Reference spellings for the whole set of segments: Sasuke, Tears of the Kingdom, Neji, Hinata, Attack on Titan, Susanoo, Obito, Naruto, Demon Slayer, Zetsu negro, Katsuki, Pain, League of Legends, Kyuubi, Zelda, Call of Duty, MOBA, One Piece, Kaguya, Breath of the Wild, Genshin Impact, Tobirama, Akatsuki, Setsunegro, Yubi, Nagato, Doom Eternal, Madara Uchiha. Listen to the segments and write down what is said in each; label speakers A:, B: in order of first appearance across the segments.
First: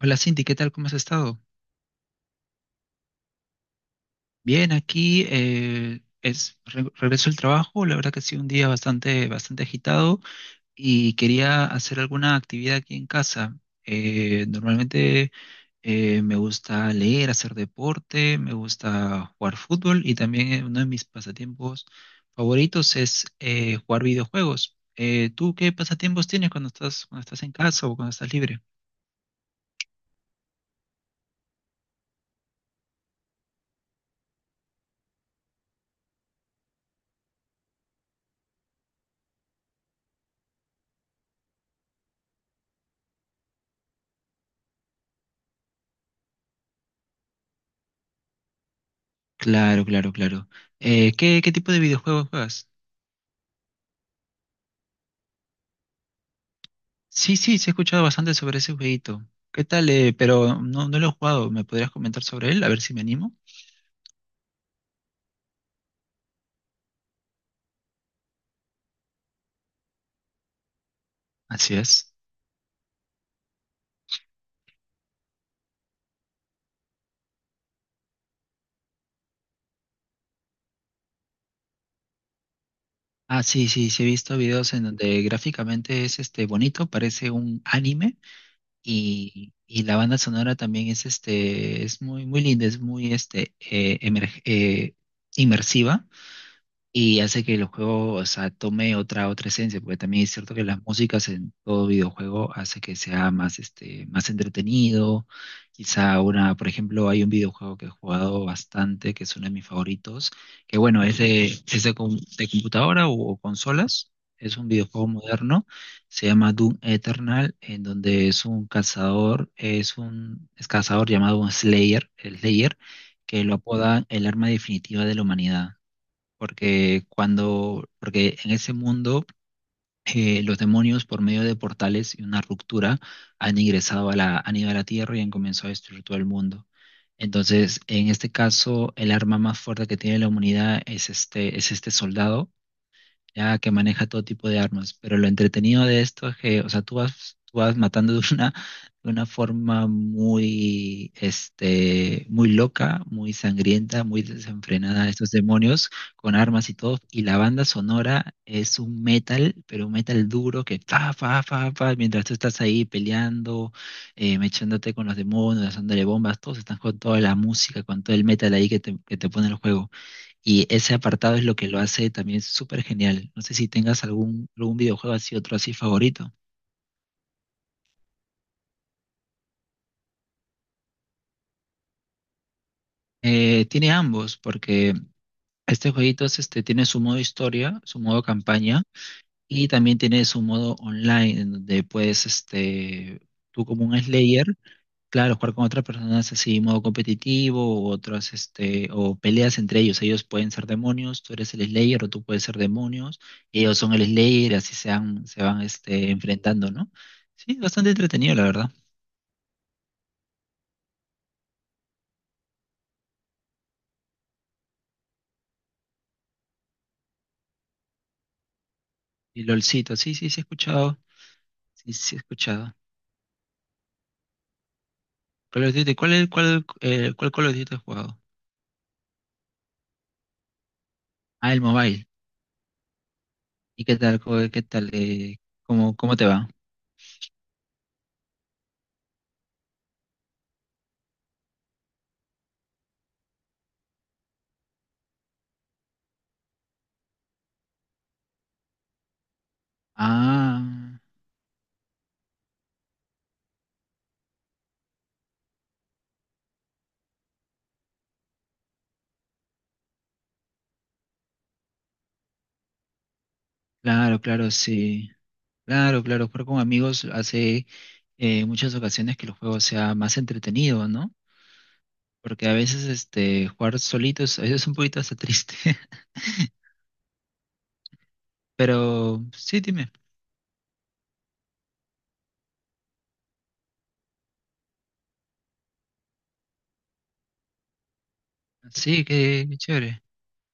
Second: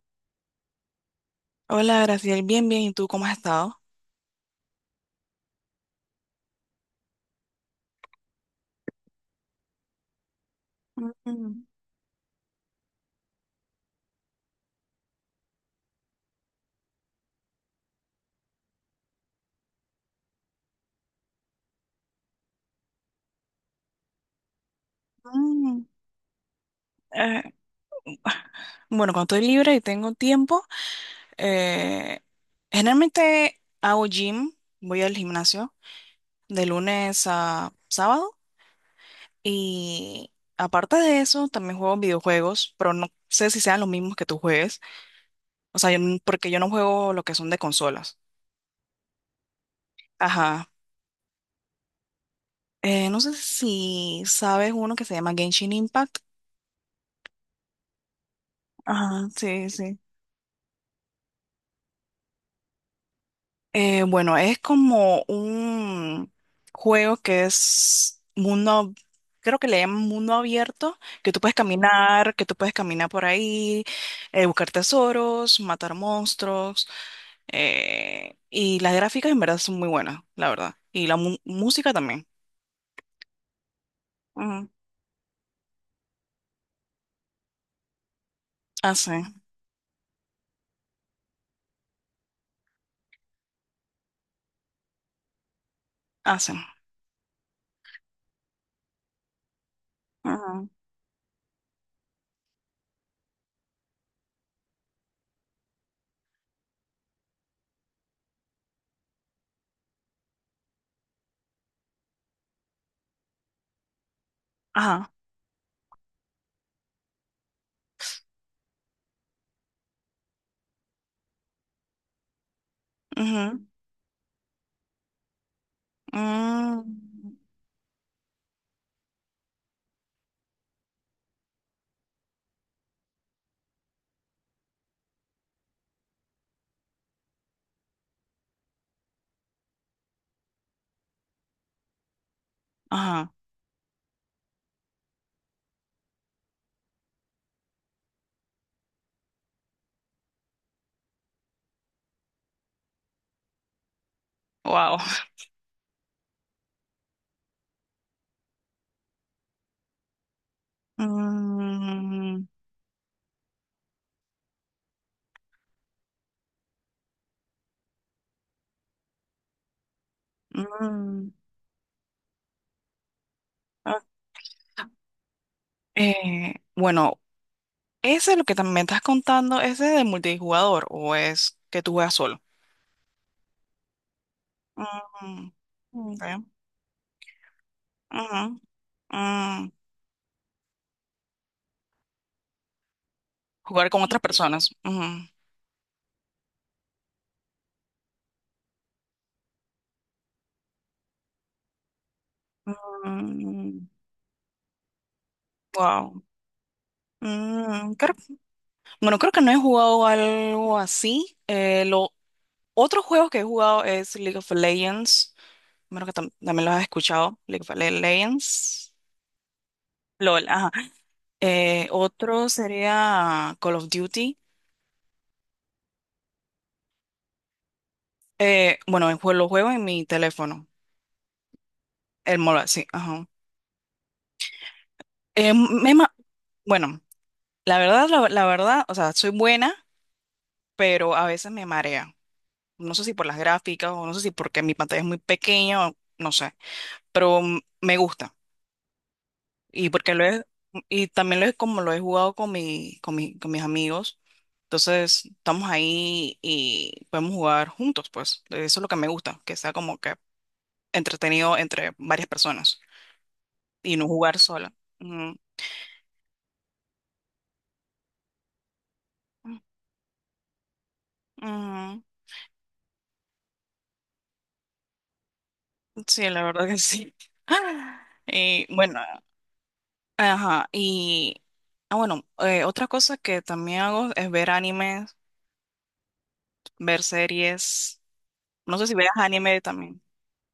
A: Hola Cindy, ¿qué tal? ¿Cómo has estado?
B: Hola, Graciela. Bien, bien. ¿Y tú cómo has estado?
A: Bien, aquí regreso al trabajo. La verdad que ha sido un día bastante agitado y
B: Mm,
A: quería hacer alguna actividad aquí en casa. Normalmente me gusta leer, hacer deporte, me gusta jugar fútbol y también uno de mis pasatiempos favoritos es jugar videojuegos. ¿Tú qué
B: mm.
A: pasatiempos tienes cuando
B: Eh,
A: estás en casa o cuando estás libre?
B: bueno, cuando estoy libre y tengo tiempo, eh, generalmente hago gym, voy al gimnasio de lunes a sábado y aparte de eso también juego videojuegos, pero no sé si sean los mismos que tú juegues, o sea, porque yo no juego lo que son de consolas.
A: Claro, claro, claro.
B: Ajá.
A: Qué tipo de videojuegos juegas?
B: No sé si sabes uno que se llama Genshin Impact.
A: Sí, sí, sí he escuchado bastante sobre ese jueguito.
B: Ajá,
A: ¿Qué
B: sí,
A: tal,
B: sí.
A: eh? Pero no lo he jugado. ¿Me podrías comentar sobre él? A ver si me animo.
B: Bueno, es como un juego que es mundo, creo que le llaman mundo abierto,
A: Así es.
B: que tú puedes caminar por ahí, buscar tesoros, matar monstruos, y las gráficas en verdad son muy buenas, la verdad, y la música también.
A: Ah, sí, sí, sí he visto
B: Ujú.
A: videos en donde gráficamente es este bonito, parece un anime
B: Hace,
A: y la banda sonora también es este es muy linda, es muy este inmersiva
B: hace.
A: y hace que el juego, o sea, tome otra esencia, porque también es cierto que
B: Ujú.
A: las músicas en todo videojuego hace que sea más, este, más entretenido. Quizá una, por ejemplo, hay un videojuego que he jugado bastante, que es uno de mis favoritos, que bueno, de computadora o consolas. Es un videojuego
B: Ajá.
A: moderno, se llama Doom Eternal, en donde es un cazador, es cazador llamado un Slayer, el Slayer, que lo
B: Ujú.
A: apodan el arma definitiva de la humanidad porque
B: Mm.
A: porque en ese mundo los demonios por medio de portales y una ruptura han ingresado a la, han ido a la Tierra y han comenzado a destruir todo el mundo. Entonces, en este caso, el arma más fuerte que tiene la humanidad es este soldado
B: Ajá.
A: ya que maneja todo tipo de armas. Pero lo entretenido de esto es que, o sea, tú vas matando de una forma muy, este, muy loca, muy sangrienta, muy
B: Wow.
A: desenfrenada a estos demonios con armas y todo. Y la banda sonora es un metal, pero un metal duro que mientras tú
B: Mm,
A: estás ahí peleando, mechándote con los demonios, dándole bombas, todos están con toda la música, con todo el metal ahí que te pone el juego. Y ese
B: mm,
A: apartado es lo que lo hace también súper genial. No sé si
B: ok.
A: tengas algún videojuego así, otro así favorito.
B: Bueno, ese lo que tam- me estás contando, ese es de multijugador o es que tú juegas solo.
A: Tiene ambos, porque
B: Mm,
A: este
B: ok.
A: jueguito este, tiene su modo historia, su modo
B: Ujú.
A: campaña, y
B: Mm,
A: también tiene su modo online, en donde puedes, este, tú como
B: jugar
A: un
B: con otras
A: Slayer.
B: personas. Ujú.
A: Claro, jugar con otras personas así, modo competitivo, u otras, este, o peleas entre ellos. Ellos pueden ser demonios, tú eres el Slayer o tú puedes ser demonios, y ellos
B: Mm,
A: son el Slayer, así se van, este,
B: wow.
A: enfrentando, ¿no? Sí, bastante
B: Mm, creo-
A: entretenido, la verdad.
B: bueno, creo que no he jugado algo así. Lo otro juego que he jugado es League of Legends. Bueno, que también lo has escuchado. Legends.
A: Y LOLcito, sí, sí, sí he
B: LOL, ajá.
A: escuchado, sí, sí he
B: Otro
A: escuchado.
B: sería Call of Duty.
A: Call of Duty, cuál, cuál Call of Duty has jugado?
B: Bueno, lo juego en mi teléfono,
A: Ah, el mobile.
B: el MOBA, sí, ajá.
A: ¿Y qué tal, qué tal,
B: Eh, me ma-
A: cómo te va?
B: bueno, la verdad, la verdad, o sea, soy buena, pero a veces me marea. No sé si por las gráficas o no sé si porque mi pantalla es muy pequeña, o no sé, pero me gusta. Y porque lo he-
A: Ah,
B: y también lo he, como lo he jugado con mis amigos. Entonces, estamos ahí y podemos jugar juntos, pues. Eso es lo que me gusta, que sea como que entretenido entre varias personas y no
A: claro,
B: jugar
A: claro,
B: sola.
A: sí.
B: Ujú.
A: Claro, claro, jugar con amigos hace muchas ocasiones que el juego sea más entretenido, ¿no?
B: Ujú.
A: Porque a veces este, jugar solito es un poquito hasta triste.
B: Sí, la verdad que sí. Y bueno,
A: Pero sí, dime.
B: ajá. Y bueno, otra cosa que también hago es ver animes, ver series. No sé si
A: Sí,
B: veas
A: qué, qué
B: anime también.
A: chévere.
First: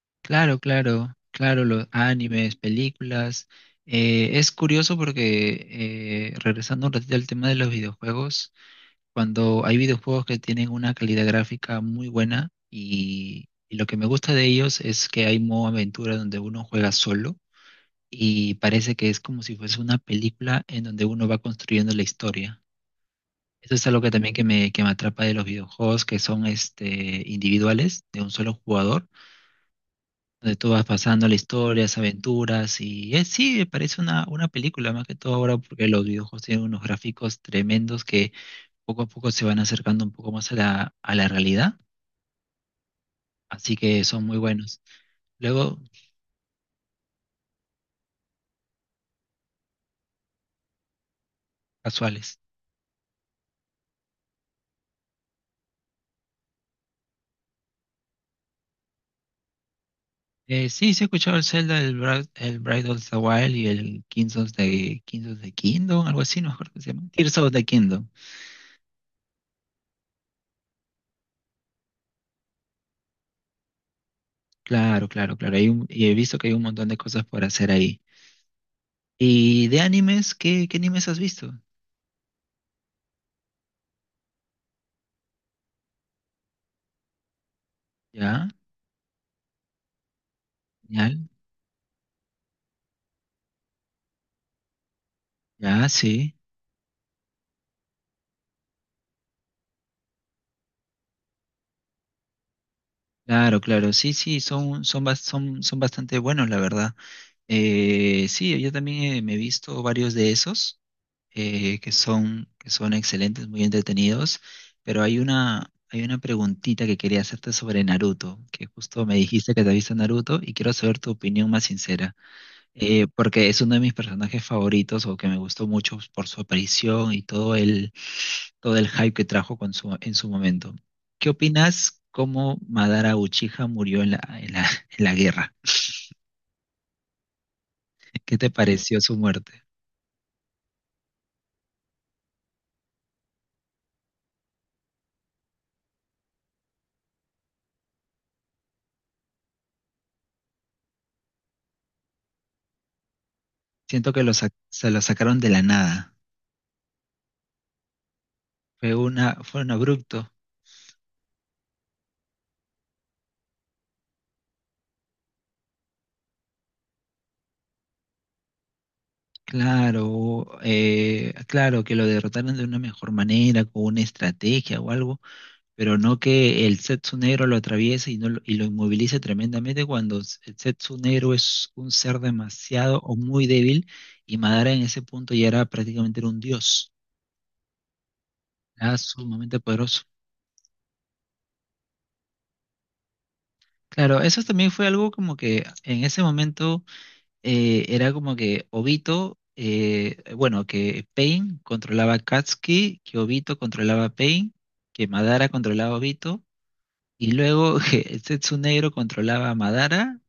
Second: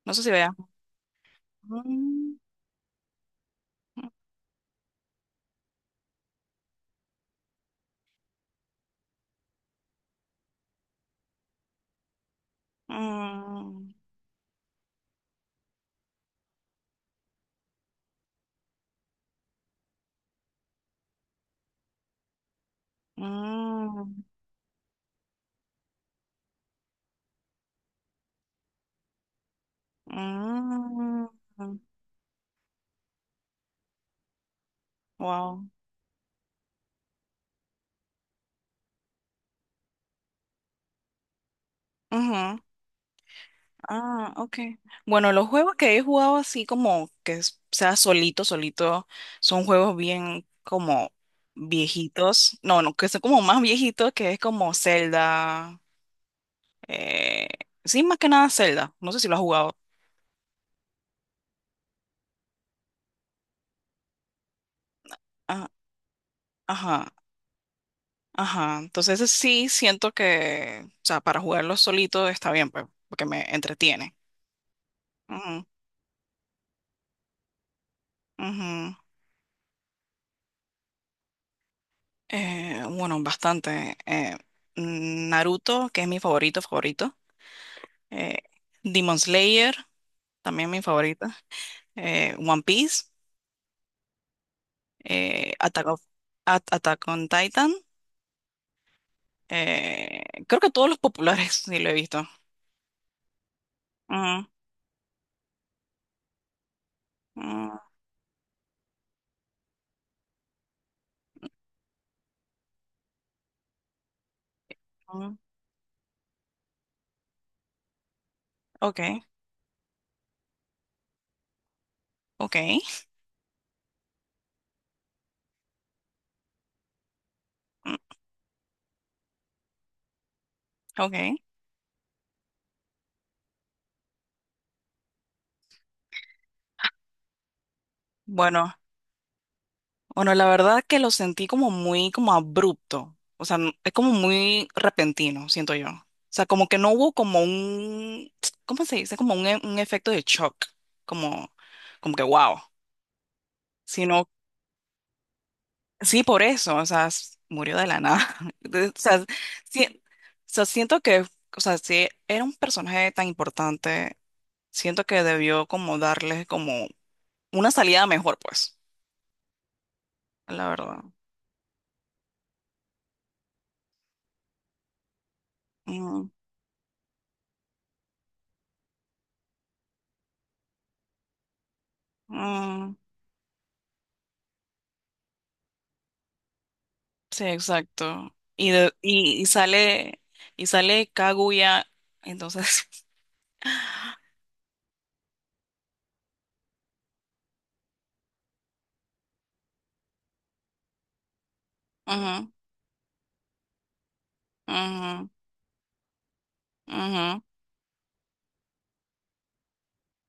B: No sé si veas.
A: Claro, claro, claro, los
B: Mm,
A: animes, películas. Es curioso porque, regresando un ratito al tema de los videojuegos, cuando hay videojuegos que tienen una calidad gráfica muy buena y lo
B: mm,
A: que me gusta de ellos es que hay modo aventura donde uno juega solo y parece que es como si fuese una película en donde uno va construyendo la historia. Eso es algo que
B: mm,
A: también que me atrapa de los videojuegos, que son este, individuales, de un solo jugador, donde tú vas
B: mm,
A: pasando la historia, las aventuras, y es, sí, parece una película más que todo ahora,
B: wow.
A: porque los videojuegos tienen unos gráficos tremendos que poco a poco se van acercando un poco más a la realidad, así que son
B: Ah,
A: muy
B: ok.
A: buenos.
B: Bueno, los juegos
A: Luego,
B: que he jugado así como que sea solito, solito, son juegos bien como
A: casuales.
B: viejitos. No, no, que son como más viejitos, que es como Zelda. Eh, sí, más que nada Zelda. No sé si lo has jugado.
A: Sí, sí he escuchado el Zelda, el Breath of the Wild y el Kings of the
B: Ah,
A: Kingdom, algo así, no me acuerdo cómo se llama.
B: ajá,
A: Tears of the Kingdom.
B: ajá. Entonces ese sí siento que, o sea, para jugarlo solito está bien, pues, porque me entretiene.
A: Claro, claro, claro.
B: Ujú,
A: Y he visto que hay un montón de cosas por hacer ahí.
B: ujú.
A: ¿Y de animes? ¿Qué, qué animes has visto?
B: Bueno, bastante. Naruto, que es mi favorito, favorito. eh,
A: Ya,
B: Demon Slayer, también mi
A: ya,
B: favorita, One Piece, eh, Attack
A: ya,
B: of-
A: sí.
B: Attack on Titan, creo que todos los populares sí lo he visto.
A: Claro, claro, sí, sí,
B: Ujú,
A: son, son bastante buenos, la verdad. Sí, yo también me he visto varios de esos. Que que son excelentes, muy entretenidos, pero
B: ujú,
A: hay una preguntita que quería hacerte sobre Naruto, que
B: ok,
A: justo me dijiste que te viste Naruto y quiero saber tu opinión más sincera,
B: ok,
A: porque es uno de mis personajes favoritos o que me gustó mucho por su aparición y todo
B: mm,
A: todo el hype que trajo con su, en su momento. ¿Qué
B: ok.
A: opinas cómo Madara Uchiha murió en en la, en la guerra? ¿Qué te
B: Bueno,
A: pareció su muerte?
B: bueno, la verdad que lo sentí como muy como abrupto, o sea, es como muy repentino, siento yo. O sea, como que no hubo como un, ¿cómo se dice? Como un, un efecto de shock, como, como que wow,
A: Siento que
B: sino
A: se lo sacaron de la nada.
B: sí, por eso, o sea, murió de la nada. Entonces, o
A: Fue
B: sea,
A: una, fue un
B: sí, o
A: abrupto.
B: sea, siento que, o sea, si era un personaje tan importante, siento que debió como darle como una salida mejor, pues,
A: Claro,
B: la verdad.
A: claro, que lo derrotaron de una mejor manera, con una estrategia o algo, pero no
B: Mm,
A: que el Zetsu negro lo atraviese no lo, y lo inmovilice tremendamente cuando el Zetsu negro es un ser
B: mm,
A: demasiado o muy débil y Madara en ese punto ya era prácticamente era un dios,
B: sí, exacto.
A: era sumamente poderoso.
B: Y sale Kaguya, entonces,
A: Claro, eso también fue algo como que en ese momento era como que Obito, bueno, que Pain controlaba a
B: ujú,
A: Katsuki, que Obito controlaba a Pain, que
B: ujú,
A: Madara controlaba a Obito, y luego que Setsunegro controlaba a Madara,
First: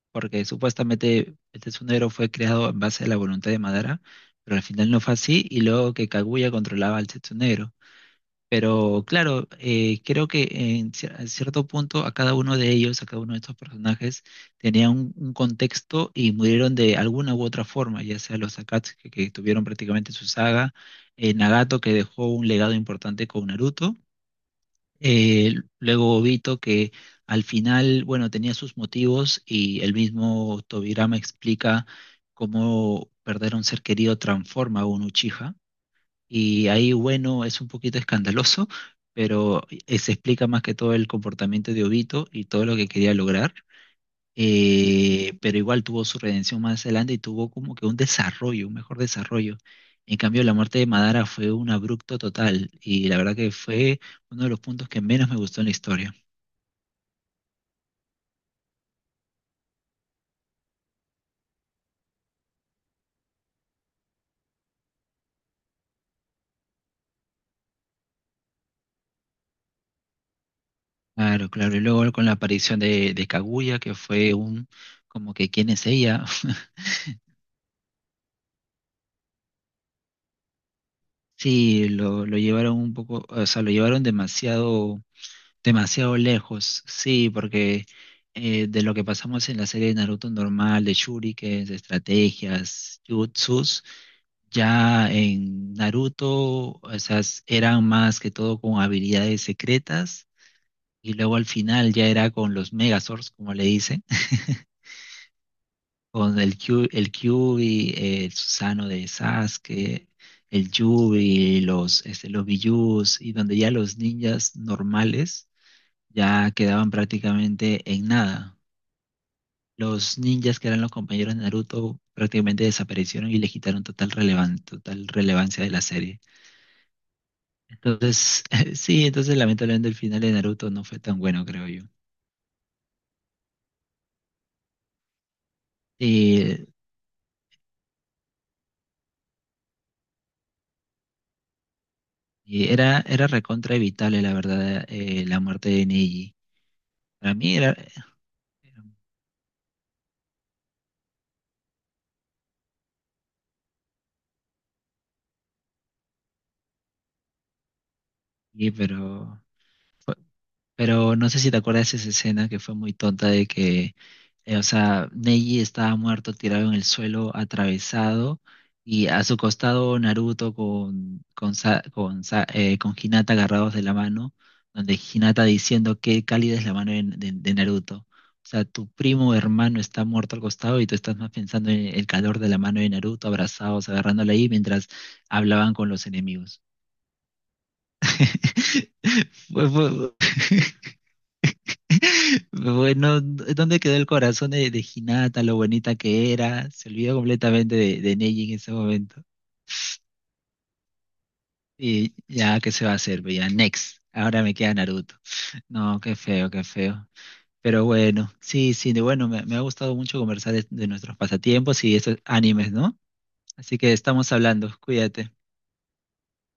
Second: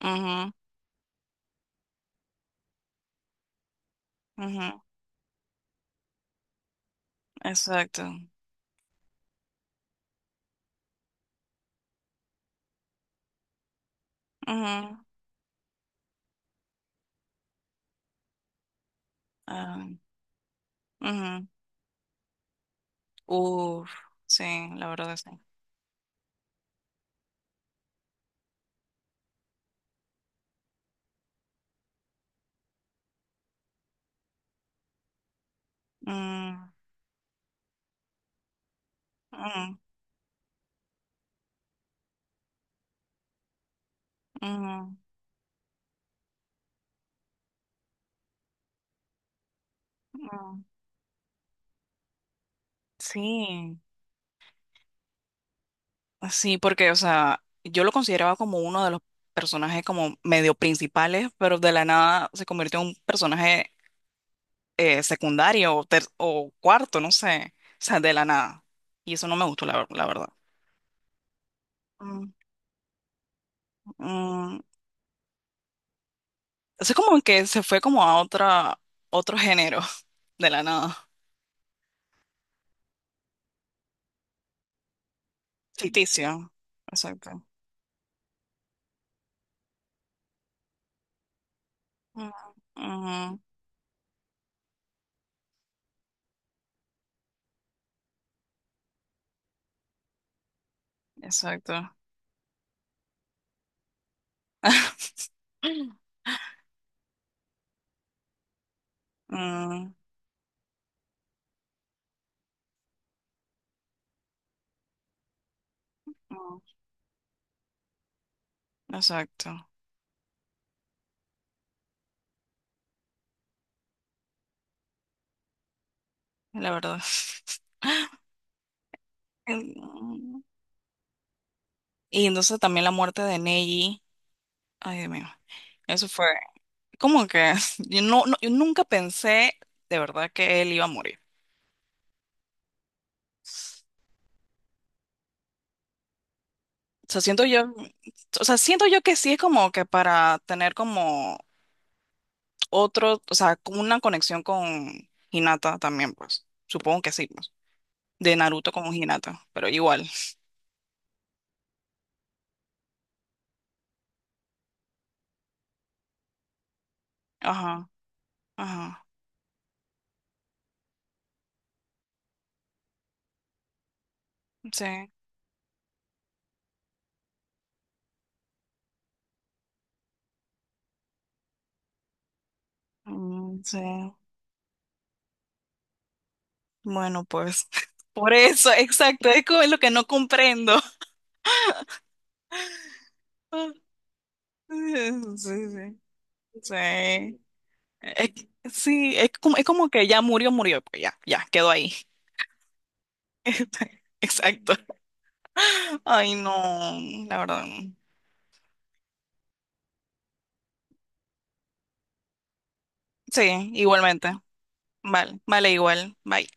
B: ujú,
A: porque
B: ujú,
A: supuestamente Setsunegro fue creado en base a la voluntad de Madara, pero al
B: ujú,
A: final no fue así, y luego que Kaguya controlaba al Setsunegro.
B: exacto.
A: Pero claro, creo que a cierto punto a cada uno de ellos, a cada uno de estos personajes, tenía
B: Ujú,
A: un contexto y murieron de alguna u otra forma, ya sea los Akatsuki que tuvieron
B: ah,
A: prácticamente su saga,
B: ujú.
A: Nagato que dejó un legado importante con
B: Uf,
A: Naruto,
B: sí, la verdad es sí.
A: eh, luego Obito que al final, bueno, tenía sus motivos y el mismo Tobirama explica cómo perder a un ser querido transforma a un Uchiha. Y
B: Mm,
A: ahí, bueno, es un poquito escandaloso, pero
B: mm,
A: se explica más que todo el comportamiento de Obito y todo lo que quería lograr.
B: mm,
A: Pero igual tuvo su redención más adelante y tuvo como que un desarrollo, un mejor desarrollo. En cambio, la
B: mm.
A: muerte de Madara fue un abrupto total y la verdad que
B: Sí,
A: fue uno de los puntos que menos me gustó en la historia.
B: sí, porque, o sea, yo lo consideraba como uno de los personajes como medio principales, pero de la nada se convirtió en un personaje secundario o cuarto, no sé, o sea, de la nada. Y eso no me gustó, la verdad.
A: Claro, claro. Y luego con
B: Mm,
A: la aparición de Kaguya, que fue
B: mm.
A: un, como que, ¿quién es ella?
B: Es como que se fue como a otra, otro género, de la nada,
A: Sí, lo llevaron un poco, o sea, lo llevaron demasiado, demasiado
B: ficticio.
A: lejos, sí,
B: Exacto.
A: porque de lo que pasamos en la serie de Naruto normal, de shurikens, de
B: Mm,
A: estrategias,
B: ujú,
A: jutsus, ya en Naruto, o sea, eran más que todo con habilidades secretas y luego al
B: exacto.
A: final ya era con los Megazords, como le dicen, con el Kyuubi, el Susanoo de
B: Mm,
A: Sasuke, el Yubi, los, este, los Bijuus y donde ya los ninjas normales ya
B: mm,
A: quedaban prácticamente en nada.
B: exacto,
A: Los ninjas que eran los compañeros de Naruto prácticamente desaparecieron y le quitaron total relevancia de la serie.
B: la verdad.
A: Entonces, sí, entonces lamentablemente el final de
B: Mm,
A: Naruto no fue tan bueno, creo yo.
B: y entonces también la muerte de Neji. Ay, Dios mío. Eso fue
A: Y,
B: como que yo, yo nunca pensé de verdad que él iba a morir.
A: era recontra evitable, la verdad, la muerte de Neji.
B: O sea,
A: Para
B: siento
A: mí
B: yo,
A: era...
B: o sea, siento yo que sí es como que para tener como otro, o sea, como una conexión con Hinata también, pues. Supongo que sí, pues. De
A: Sí,
B: Naruto con Hinata,
A: pero...
B: pero igual.
A: fue, pero no sé si te acuerdas de esa escena que fue muy tonta de o sea, Neji estaba muerto, tirado en el suelo,
B: Ajá,
A: atravesado,
B: ajá.
A: y a su costado Naruto con Hinata agarrados de la mano, donde
B: Sí.
A: Hinata diciendo qué cálida es la mano de Naruto. O sea, tu primo hermano está muerto al costado y tú estás más pensando en el calor de la mano de Naruto,
B: Mm, sí.
A: abrazados, agarrándola ahí mientras hablaban con los enemigos.
B: Bueno, pues por eso, exacto, es como lo que no
A: Fue,
B: comprendo.
A: bueno, ¿dónde quedó el corazón
B: Sí,
A: de Hinata, lo
B: sí,
A: bonita
B: sí.
A: que era? Se olvidó completamente de
B: Es,
A: Neji en ese
B: sí,
A: momento.
B: es como que ya murió, murió, pues ya, ya, quedó ahí.
A: Y ya, ¿qué se va a hacer? Pues ya, next. Ahora me
B: Exacto.
A: queda Naruto. No, qué
B: Ay,
A: feo,
B: no,
A: qué feo.
B: la verdad.
A: Pero bueno, sí, sí, de bueno, me ha gustado mucho conversar de nuestros pasatiempos y estos animes, ¿no?
B: Sí,
A: Así que estamos
B: igualmente.
A: hablando, cuídate.
B: Vale, vale, igual. Bye.